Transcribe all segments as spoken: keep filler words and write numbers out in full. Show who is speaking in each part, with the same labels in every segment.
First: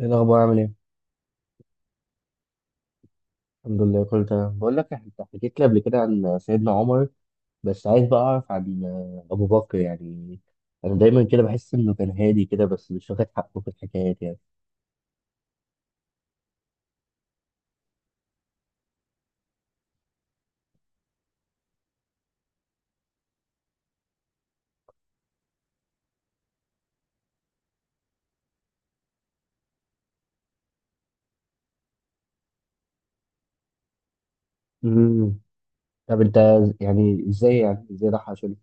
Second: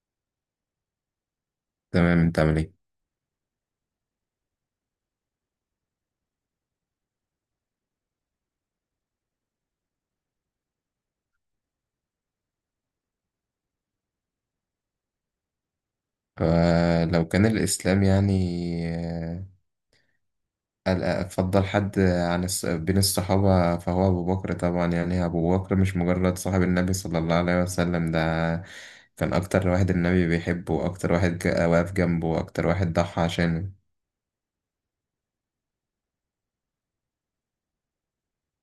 Speaker 1: ايه الاخبار؟ عامل ايه؟
Speaker 2: تمام، انت عامل ايه؟
Speaker 1: الحمد لله كله تمام. بقول لك، انت حكيت لي قبل كده عن سيدنا عمر، بس عايز بقى اعرف عن ابو بكر يعني. انا دايما كده بحس انه كان هادي كده بس مش واخد حقه في الحكايات يعني.
Speaker 2: فلو كان الاسلام يعني آه، قال- افضل حد عن الص- بين الصحابه فهو ابو بكر. طبعا يعني ابو بكر مش مجرد صاحب النبي صلى الله عليه وسلم، ده كان اكتر واحد النبي بيحبه، واكتر واحد جا- واقف جنبه، واكتر واحد ضحى عشانه.
Speaker 1: امم طب انت يعني ازاي، يعني ازاي ده حصل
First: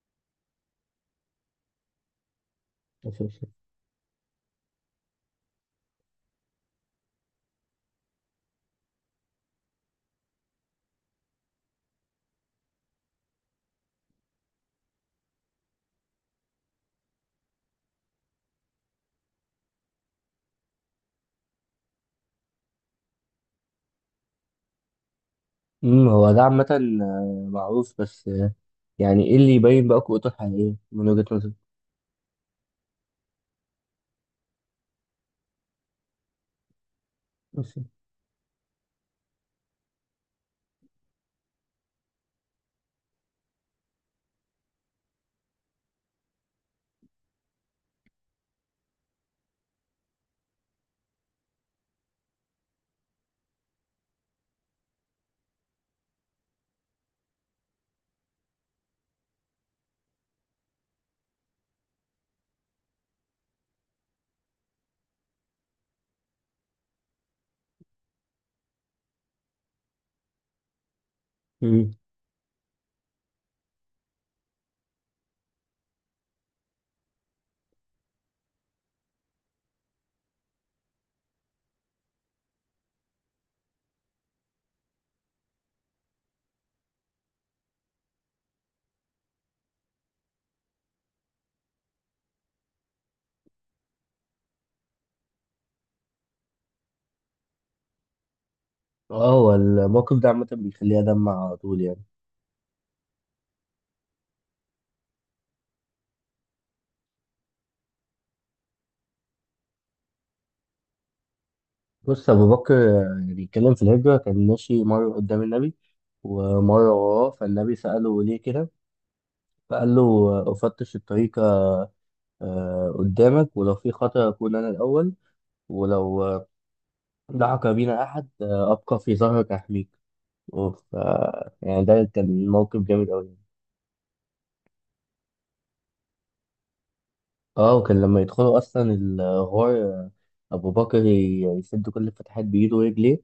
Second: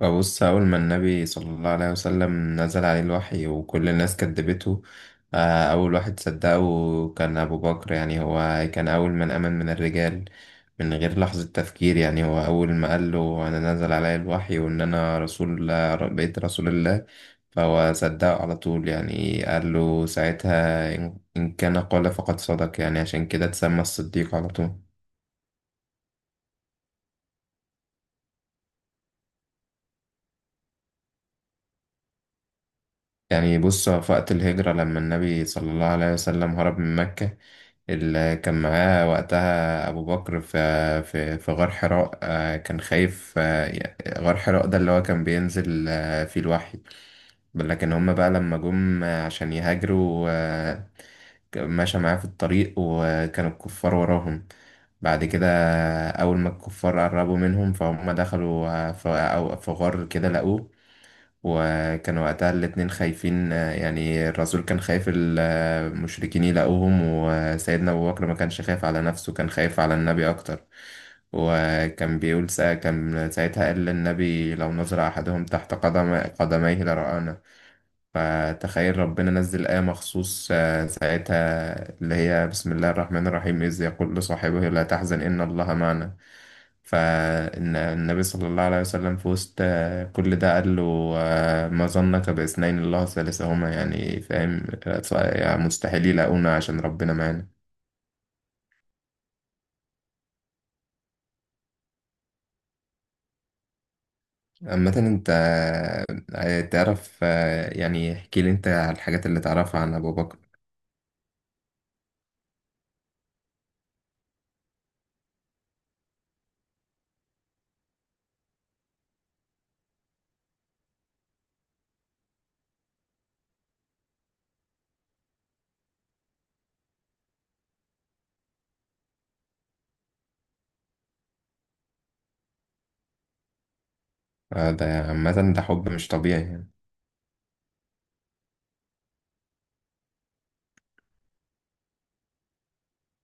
Speaker 2: فبص، أول ما النبي صلى الله عليه وسلم نزل عليه
Speaker 1: اساسا؟
Speaker 2: الوحي وكل الناس كدبته، آه، أول واحد صدقه كان أبو بكر. يعني هو كان أول من آمن من الرجال، من غير لحظة تفكير. يعني هو أول ما قال له أنا نزل علي الوحي وإن أنا رسول، بقيت رسول الله، فهو صدقه على طول. يعني قال له ساعتها إن إن كان قال فقد صدق. يعني عشان كده اتسمى الصديق على طول.
Speaker 1: امم هو ده عامه آه، معروف بس، آه، يعني ايه اللي يبين بقى قوته الحقيقيه من وجهة نظرك؟
Speaker 2: يعني بص، في وقت الهجرة لما النبي صلى الله عليه وسلم هرب من مكة،
Speaker 1: أوكي.
Speaker 2: اللي كان معاه وقتها أبو بكر، في في في غار حراء، آه، كان خايف. آه، ي- غار حراء ده اللي هو كان بينزل آه، فيه الوحي. لكن هما بقى لما جم آه، عشان يهاجروا، آه، ك- مشى معاه في الطريق وكانوا الكفار وراهم. بعد كده أول ما الكفار قربوا منهم، فهم دخلوا آه، في أو- في غار كده لقوه. وكان وقتها الاتنين خايفين، آه، يعني الرسول كان خايف المشركين يلاقوهم، وسيدنا أبو بكر ما كانش خايف على نفسه، كان خايف على النبي أكتر.
Speaker 1: امم.
Speaker 2: وكان بيقول سا كان ساعتها قال للنبي لو نظر أحدهم تحت قدم قدميه لرآنا. فتخيل ربنا نزل آية مخصوص آه، ساعتها، اللي هي بسم الله الرحمن الرحيم، إذ يقول لصاحبه لا تحزن إن الله معنا. فالنبي صلى الله عليه وسلم في وسط آه، كل ده قال له آه، ما ظنك باثنين الله ثالثهما. يعني فاهم، يعني مستحيل يلاقونا عشان ربنا معانا.
Speaker 1: اه، هو الموقف ده عامه بيخليها دمع على طول يعني.
Speaker 2: عامة انت آه، تعرف، آه، يعني احكي لي انت على الحاجات اللي تعرفها عن ابو بكر.
Speaker 1: بص، أبو بكر آه، بيتكلم في الهجرة كان ماشي مرة قدام النبي ومرة وراه، فالنبي سأله ليه كده. فقال له: آه، أفتش الطريق آه، قدامك، ولو في خطر أكون أنا الأول، ولو آه، دعك بينا أحد آه، أبقى في ظهرك أحميك. ف يعني ده كان موقف جامد أوي.
Speaker 2: آه، ده عامة ده حب مش طبيعي يعني.
Speaker 1: اه، وكان لما يدخلوا أصلا الغار، آه، أبو بكر ي- يسد كل الفتحات بإيده ورجليه،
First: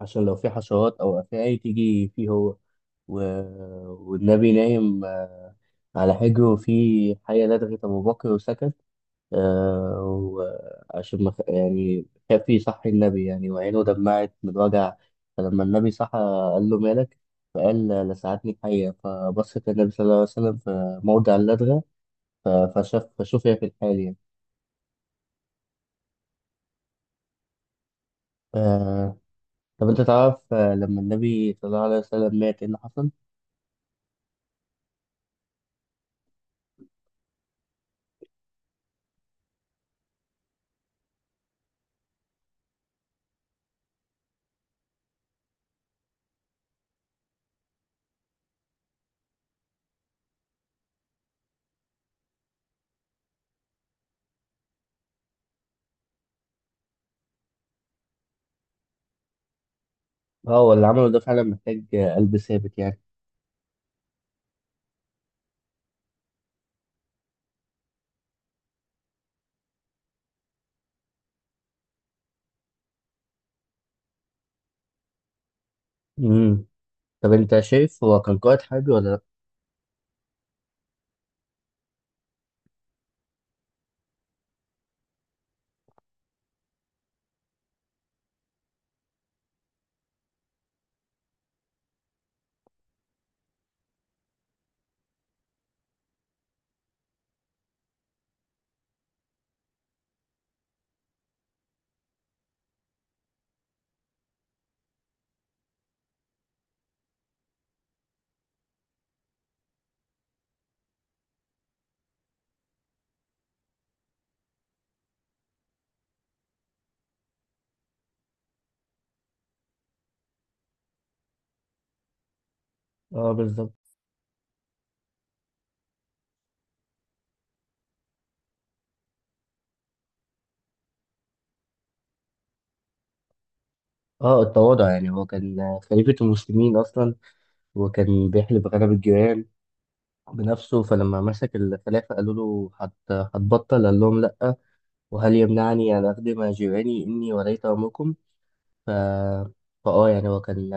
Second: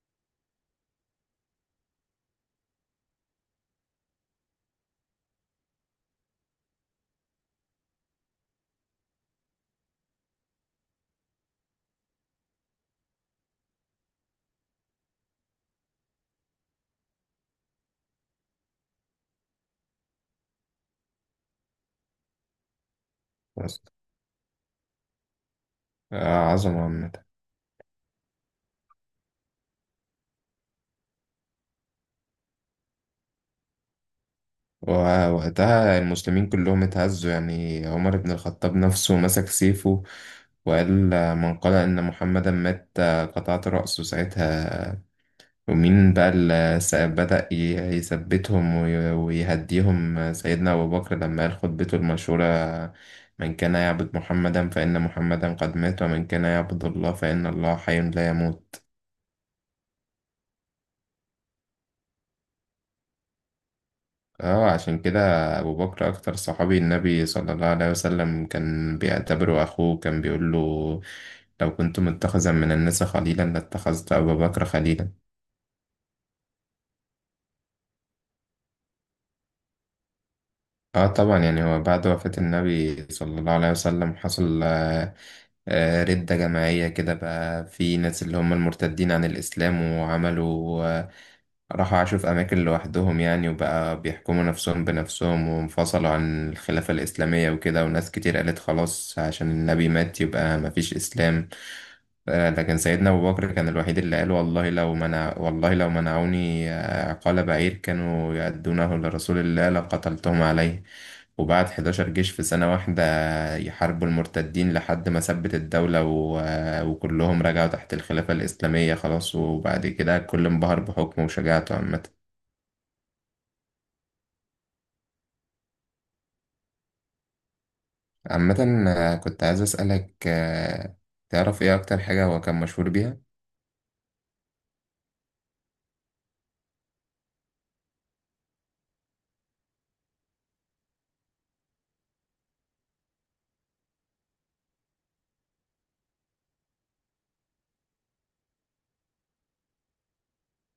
Speaker 1: عشان لو في حشرات أو أفاعي تيجي فيه هو. و... والنبي نايم آه، على حجره، وفي حية لدغت أبو بكر وسكت، آه، وعشان ما خ- يعني خاف يصحي النبي يعني، وعينه دمعت من الوجع. فلما النبي صحى قال له: مالك؟ فقال: لسعتني الحية. فبصت النبي صلى الله عليه وسلم في موضع اللدغة، ف- فشاف فشوف هي في
Speaker 2: بس.
Speaker 1: الحال يعني.
Speaker 2: آه، عظمة عامة.
Speaker 1: آه، طب أنت تعرف، آه، لما النبي صلى الله عليه وسلم مات إيه اللي حصل؟
Speaker 2: ووقتها المسلمين كلهم اتهزوا. يعني عمر بن الخطاب نفسه مسك سيفه وقال آه، من قال إن محمدا مات آه، قطعت رأسه ساعتها. ومين بقى اللي س- بدأ ي- يثبتهم وي- ويهديهم؟ آه، سيدنا أبو بكر، لما قال خطبته المشهورة آه، من كان يعبد محمدا فإن محمدا قد مات، ومن كان يعبد الله فإن الله حي لا يموت.
Speaker 1: اه، هو اللي عمله ده فعلا محتاج قلب ثابت يعني.
Speaker 2: اه عشان كده ابو بكر اكتر صحابي النبي صلى الله عليه وسلم كان بيعتبره اخوه. كان بيقول له لو كنت متخذا من الناس خليلا لاتخذت ابا بكر خليلا.
Speaker 1: امم. طب انت شايف هو كان قائد حربي ولا لا؟
Speaker 2: اه طبعا، يعني هو بعد وفاة النبي صلى الله عليه وسلم حصل آه، آه، ردة جماعية كده. بقى في ناس اللي هم المرتدين عن الاسلام، وعملوا، راحوا عاشوا في أماكن لوحدهم يعني، وبقى بيحكموا نفسهم بنفسهم، وانفصلوا عن الخلافة الإسلامية وكده. وناس كتير قالت خلاص، عشان النبي مات يبقى مفيش إسلام. آه، لكن سيدنا أبو بكر كان الوحيد اللي قال والله لو منع والله لو منعوني آه، عقال بعير كانوا يؤدونه لرسول الله لقتلتهم عليه. وبعت حداشر جيش في سنة واحدة يحاربوا المرتدين لحد ما ثبت الدولة و... وكلهم رجعوا تحت الخلافة الإسلامية خلاص. وبعد كده الكل انبهر بحكمه وشجاعته عامة
Speaker 1: اه بالظبط.
Speaker 2: عامة آه، كنت عايز أسألك، آه، تعرف إيه أكتر حاجة هو كان مشهور بيها؟
Speaker 1: اه، التواضع. يعني هو كان خليفة المسلمين اصلا وكان بيحلف غنم الجيران بنفسه، فلما مسك الخلافة قالوا له هت- هتبطل؟ قال لهم: لأ، وهل يمنعني أن أخدم جيراني إني وليت أمركم؟ ف... فآه يعني هو كان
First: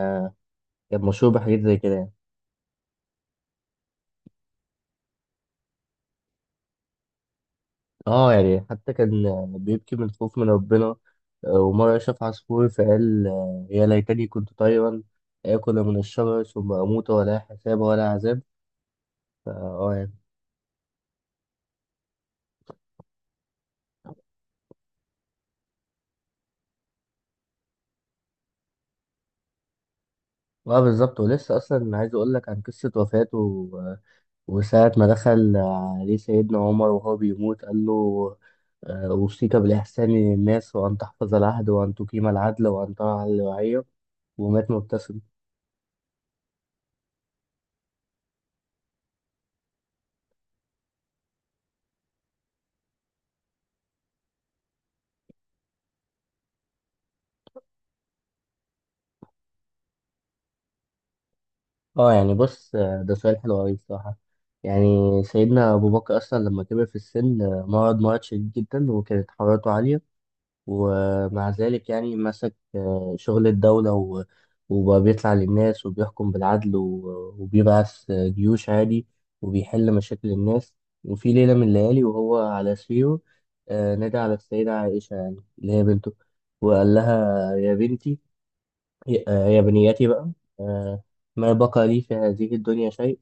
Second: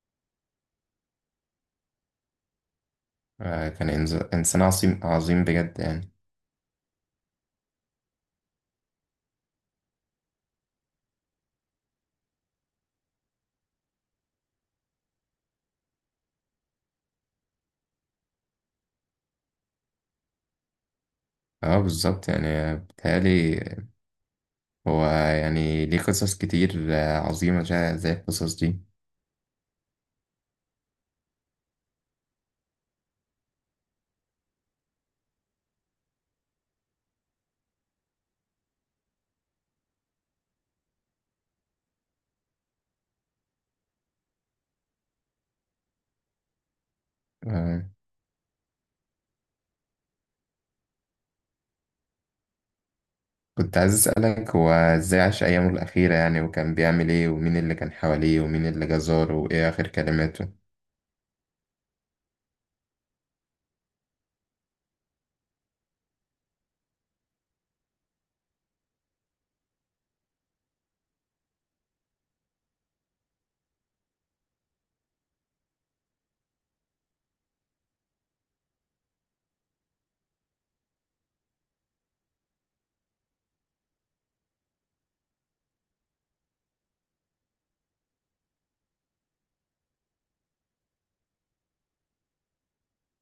Speaker 1: كان مشهور بحاجات زي كده يعني.
Speaker 2: آه، كان إنز- إنسان عظيم عظيم بجد يعني.
Speaker 1: اه، يعني حتى كان بيبكي من الخوف من ربنا، آه، ومرة شاف عصفور فقال: آه، يا ليتني كنت طيرا آكل من الشجر ثم أموت ولا حساب ولا عذاب. فا اه يعني.
Speaker 2: اه بالظبط. يعني آه، بيتهيألي هو يعني ليه قصص كتير آه، عظيمة، شا- زي القصص دي.
Speaker 1: اه بالظبط، ولسه أصلا عايز أقول لك عن قصة وفاته. آه، وساعة ما دخل عليه سيدنا عمر وهو بيموت قال له: آه، أوصيك بالإحسان للناس، وأن تحفظ العهد، وأن تقيم العدل، وأن ترعى الرعية. ومات مبتسم.
Speaker 2: آه، كنت عايز أسألك هو إزاي عاش أيامه الأخيرة يعني، وكان بيعمل إيه، ومين اللي كان حواليه، ومين اللي جزاره، وإيه آخر كلماته؟
Speaker 1: اه يعني. بص، آه، ده سؤال حلو أوي بصراحة. يعني سيدنا أبو بكر أصلا لما كبر في السن آه، مرض مرض شديد جدا وكانت حرارته عالية، ومع ذلك يعني مسك آه، شغل الدولة، و- وبقى بيطلع للناس وبيحكم بالعدل، و- وبيبعث آه، جيوش عادي، وبيحل مشاكل الناس. وفي ليلة من الليالي وهو على سريره آه، نادى على السيدة عائشة يعني اللي هي بنته، وقال لها: يا بنتي، ي- آه، يا بنياتي بقى، آه، ما بقى لي في هذه الدنيا شيء.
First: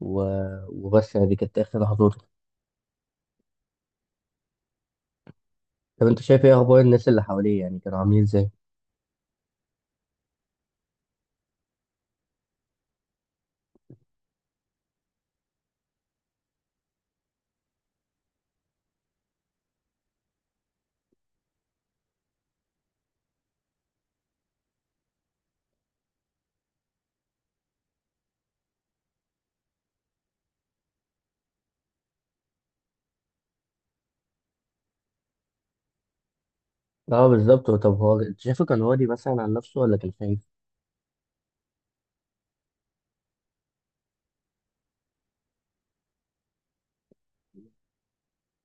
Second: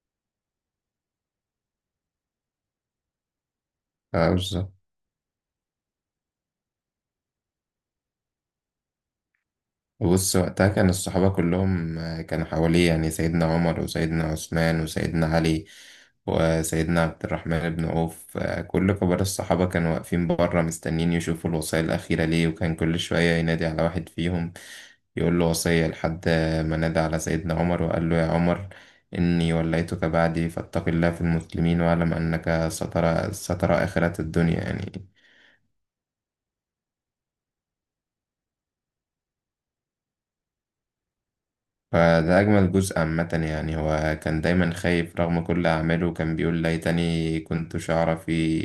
Speaker 1: و... وبس يعني، دي كانت آخر لحظاته.
Speaker 2: اه بالظبط.
Speaker 1: طب أنت شايف إيه أخبار الناس اللي حواليه؟ يعني كانوا عاملين إزاي؟
Speaker 2: بص، وقتها كان الصحابة كلهم آه، كانوا حواليه. يعني سيدنا عمر وسيدنا عثمان وسيدنا علي وسيدنا عبد الرحمن بن عوف، آه، كل كبار الصحابة كانوا واقفين بره مستنيين يشوفوا الوصية الأخيرة ليه. وكان كل شوية ينادي على واحد فيهم يقول له وصية، لحد ما نادى على سيدنا عمر وقال له يا عمر، إني وليتك بعدي فاتق الله في المسلمين، واعلم أنك سترى سترى آخرة الدنيا يعني.
Speaker 1: أه بالظبط. طب هو أنت شايفه كان راضي مثلا عن نفسه ولا كان خايف؟
Speaker 2: فده أجمل جزء عامة. يعني هو كان دايما خايف رغم كل أعماله. كان بيقول ليتني كنت شعرة في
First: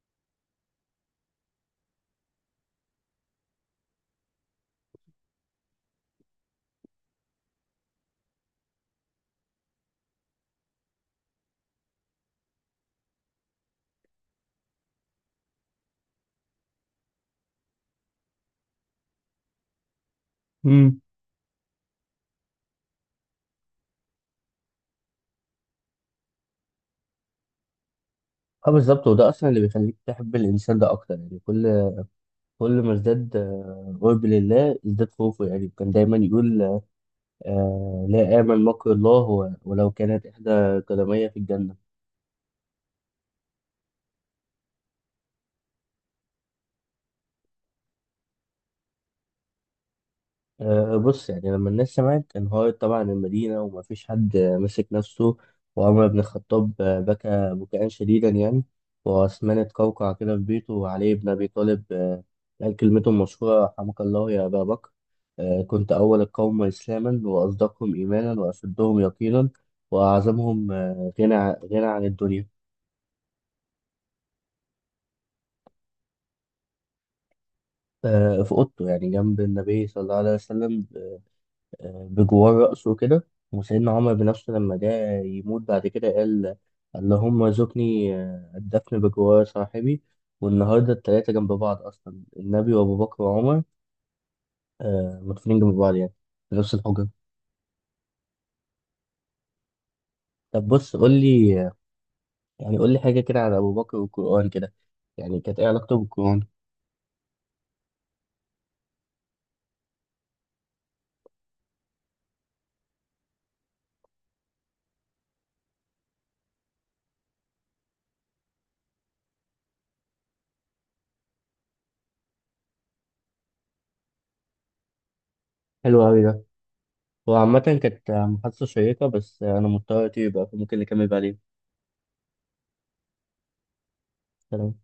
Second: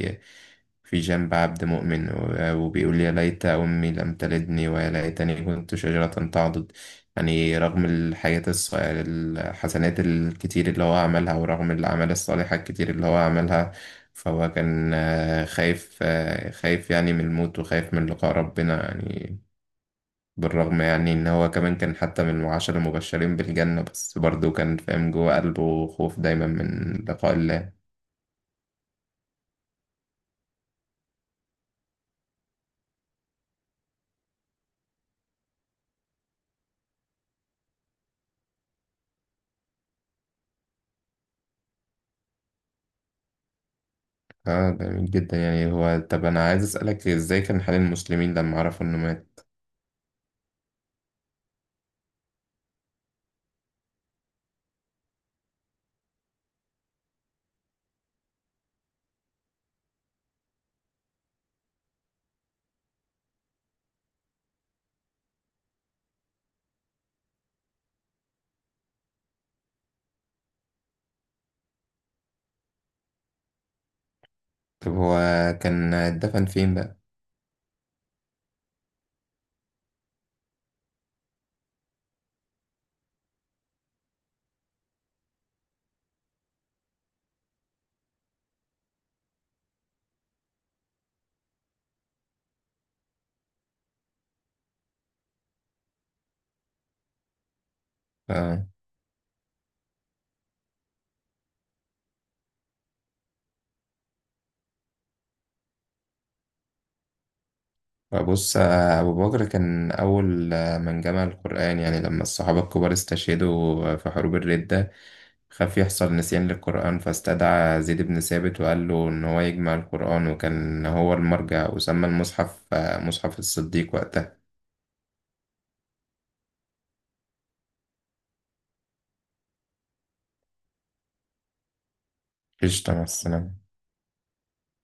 Speaker 2: في جنب عبد مؤمن، و- وبيقول يا ليت أمي لم تلدني، ويا ليتني كنت شجرة تعضد. يعني رغم الحاجات الص- الحسنات الكتير اللي هو عملها، ورغم الأعمال الصالحة الكتير اللي هو عملها، فهو كان آه، خايف، آه، خايف يعني من الموت، وخايف من لقاء ربنا يعني. بالرغم
Speaker 1: امم.
Speaker 2: يعني إن هو كمان كان حتى من العشرة المبشرين بالجنة، بس برضه كان فاهم جوه قلبه خوف دايما من لقاء الله.
Speaker 1: أه بالظبط، وده أصلا اللي بيخليك تحب الإنسان ده أكتر. يعني كل كل ما ازداد آه، قرب لله ازداد خوفه يعني. كان دايما يقول: آه، لا آمن مكر الله و- ولو كانت إحدى قدمي في الجنة.
Speaker 2: اه جميل جدا. يعني هو طب أنا عايز أسألك إزاي كان حال المسلمين لما عرفوا إنه مات؟
Speaker 1: أه، بص يعني لما الناس سمعت انهارت طبعا المدينة، ومفيش حد أه، مسك نفسه. وعمر بن الخطاب أه، بكى بكاء شديدا يعني، وعثمان اتقوقع كده في بيته، وعلي بن أبي طالب أه، قال كلمته المشهورة: رحمك الله يا أبا بكر، أه، كنت أول القوم إسلاما، وأصدقهم إيمانا، وأشدهم يقينا، وأعظمهم أه، غنى ع- غنى عن الدنيا.
Speaker 2: طب هو كان اتدفن فين بقى؟
Speaker 1: أه، في أوضته يعني، جنب النبي صلى الله عليه وسلم، بجوار رأسه كده. وسيدنا عمر بنفسه لما جاء يموت بعد كده قال: اللهم ارزقني آه، الدفن بجوار صاحبي. والنهارده التلاتة جنب بعض أصلا: النبي وأبو بكر وعمر آه، مدفونين جنب بعض يعني، في نفس الحجرة.
Speaker 2: اه
Speaker 1: طب بص، قول لي يعني، قول لي حاجة كده على أبو بكر والقرآن كده، يعني كانت إيه علاقته بالقرآن؟
Speaker 2: بص، آه، أبو بكر كان أول، آه، من جمع القرآن. يعني لما الصحابة الكبار استشهدوا في حروب الردة، خاف يحصل نسيان للقرآن، فاستدعى زيد بن ثابت وقال له إن هو يجمع القرآن، وكان هو المرجع، وسمى المصحف آه، مصحف الصديق وقتها.
Speaker 1: حلو أوي ده. هو عامة كانت محادثة شيقة بس أنا مضطر أطير بقى، فممكن نكمل بعدين.
Speaker 2: قشطة، مع السلامة
Speaker 1: سلام.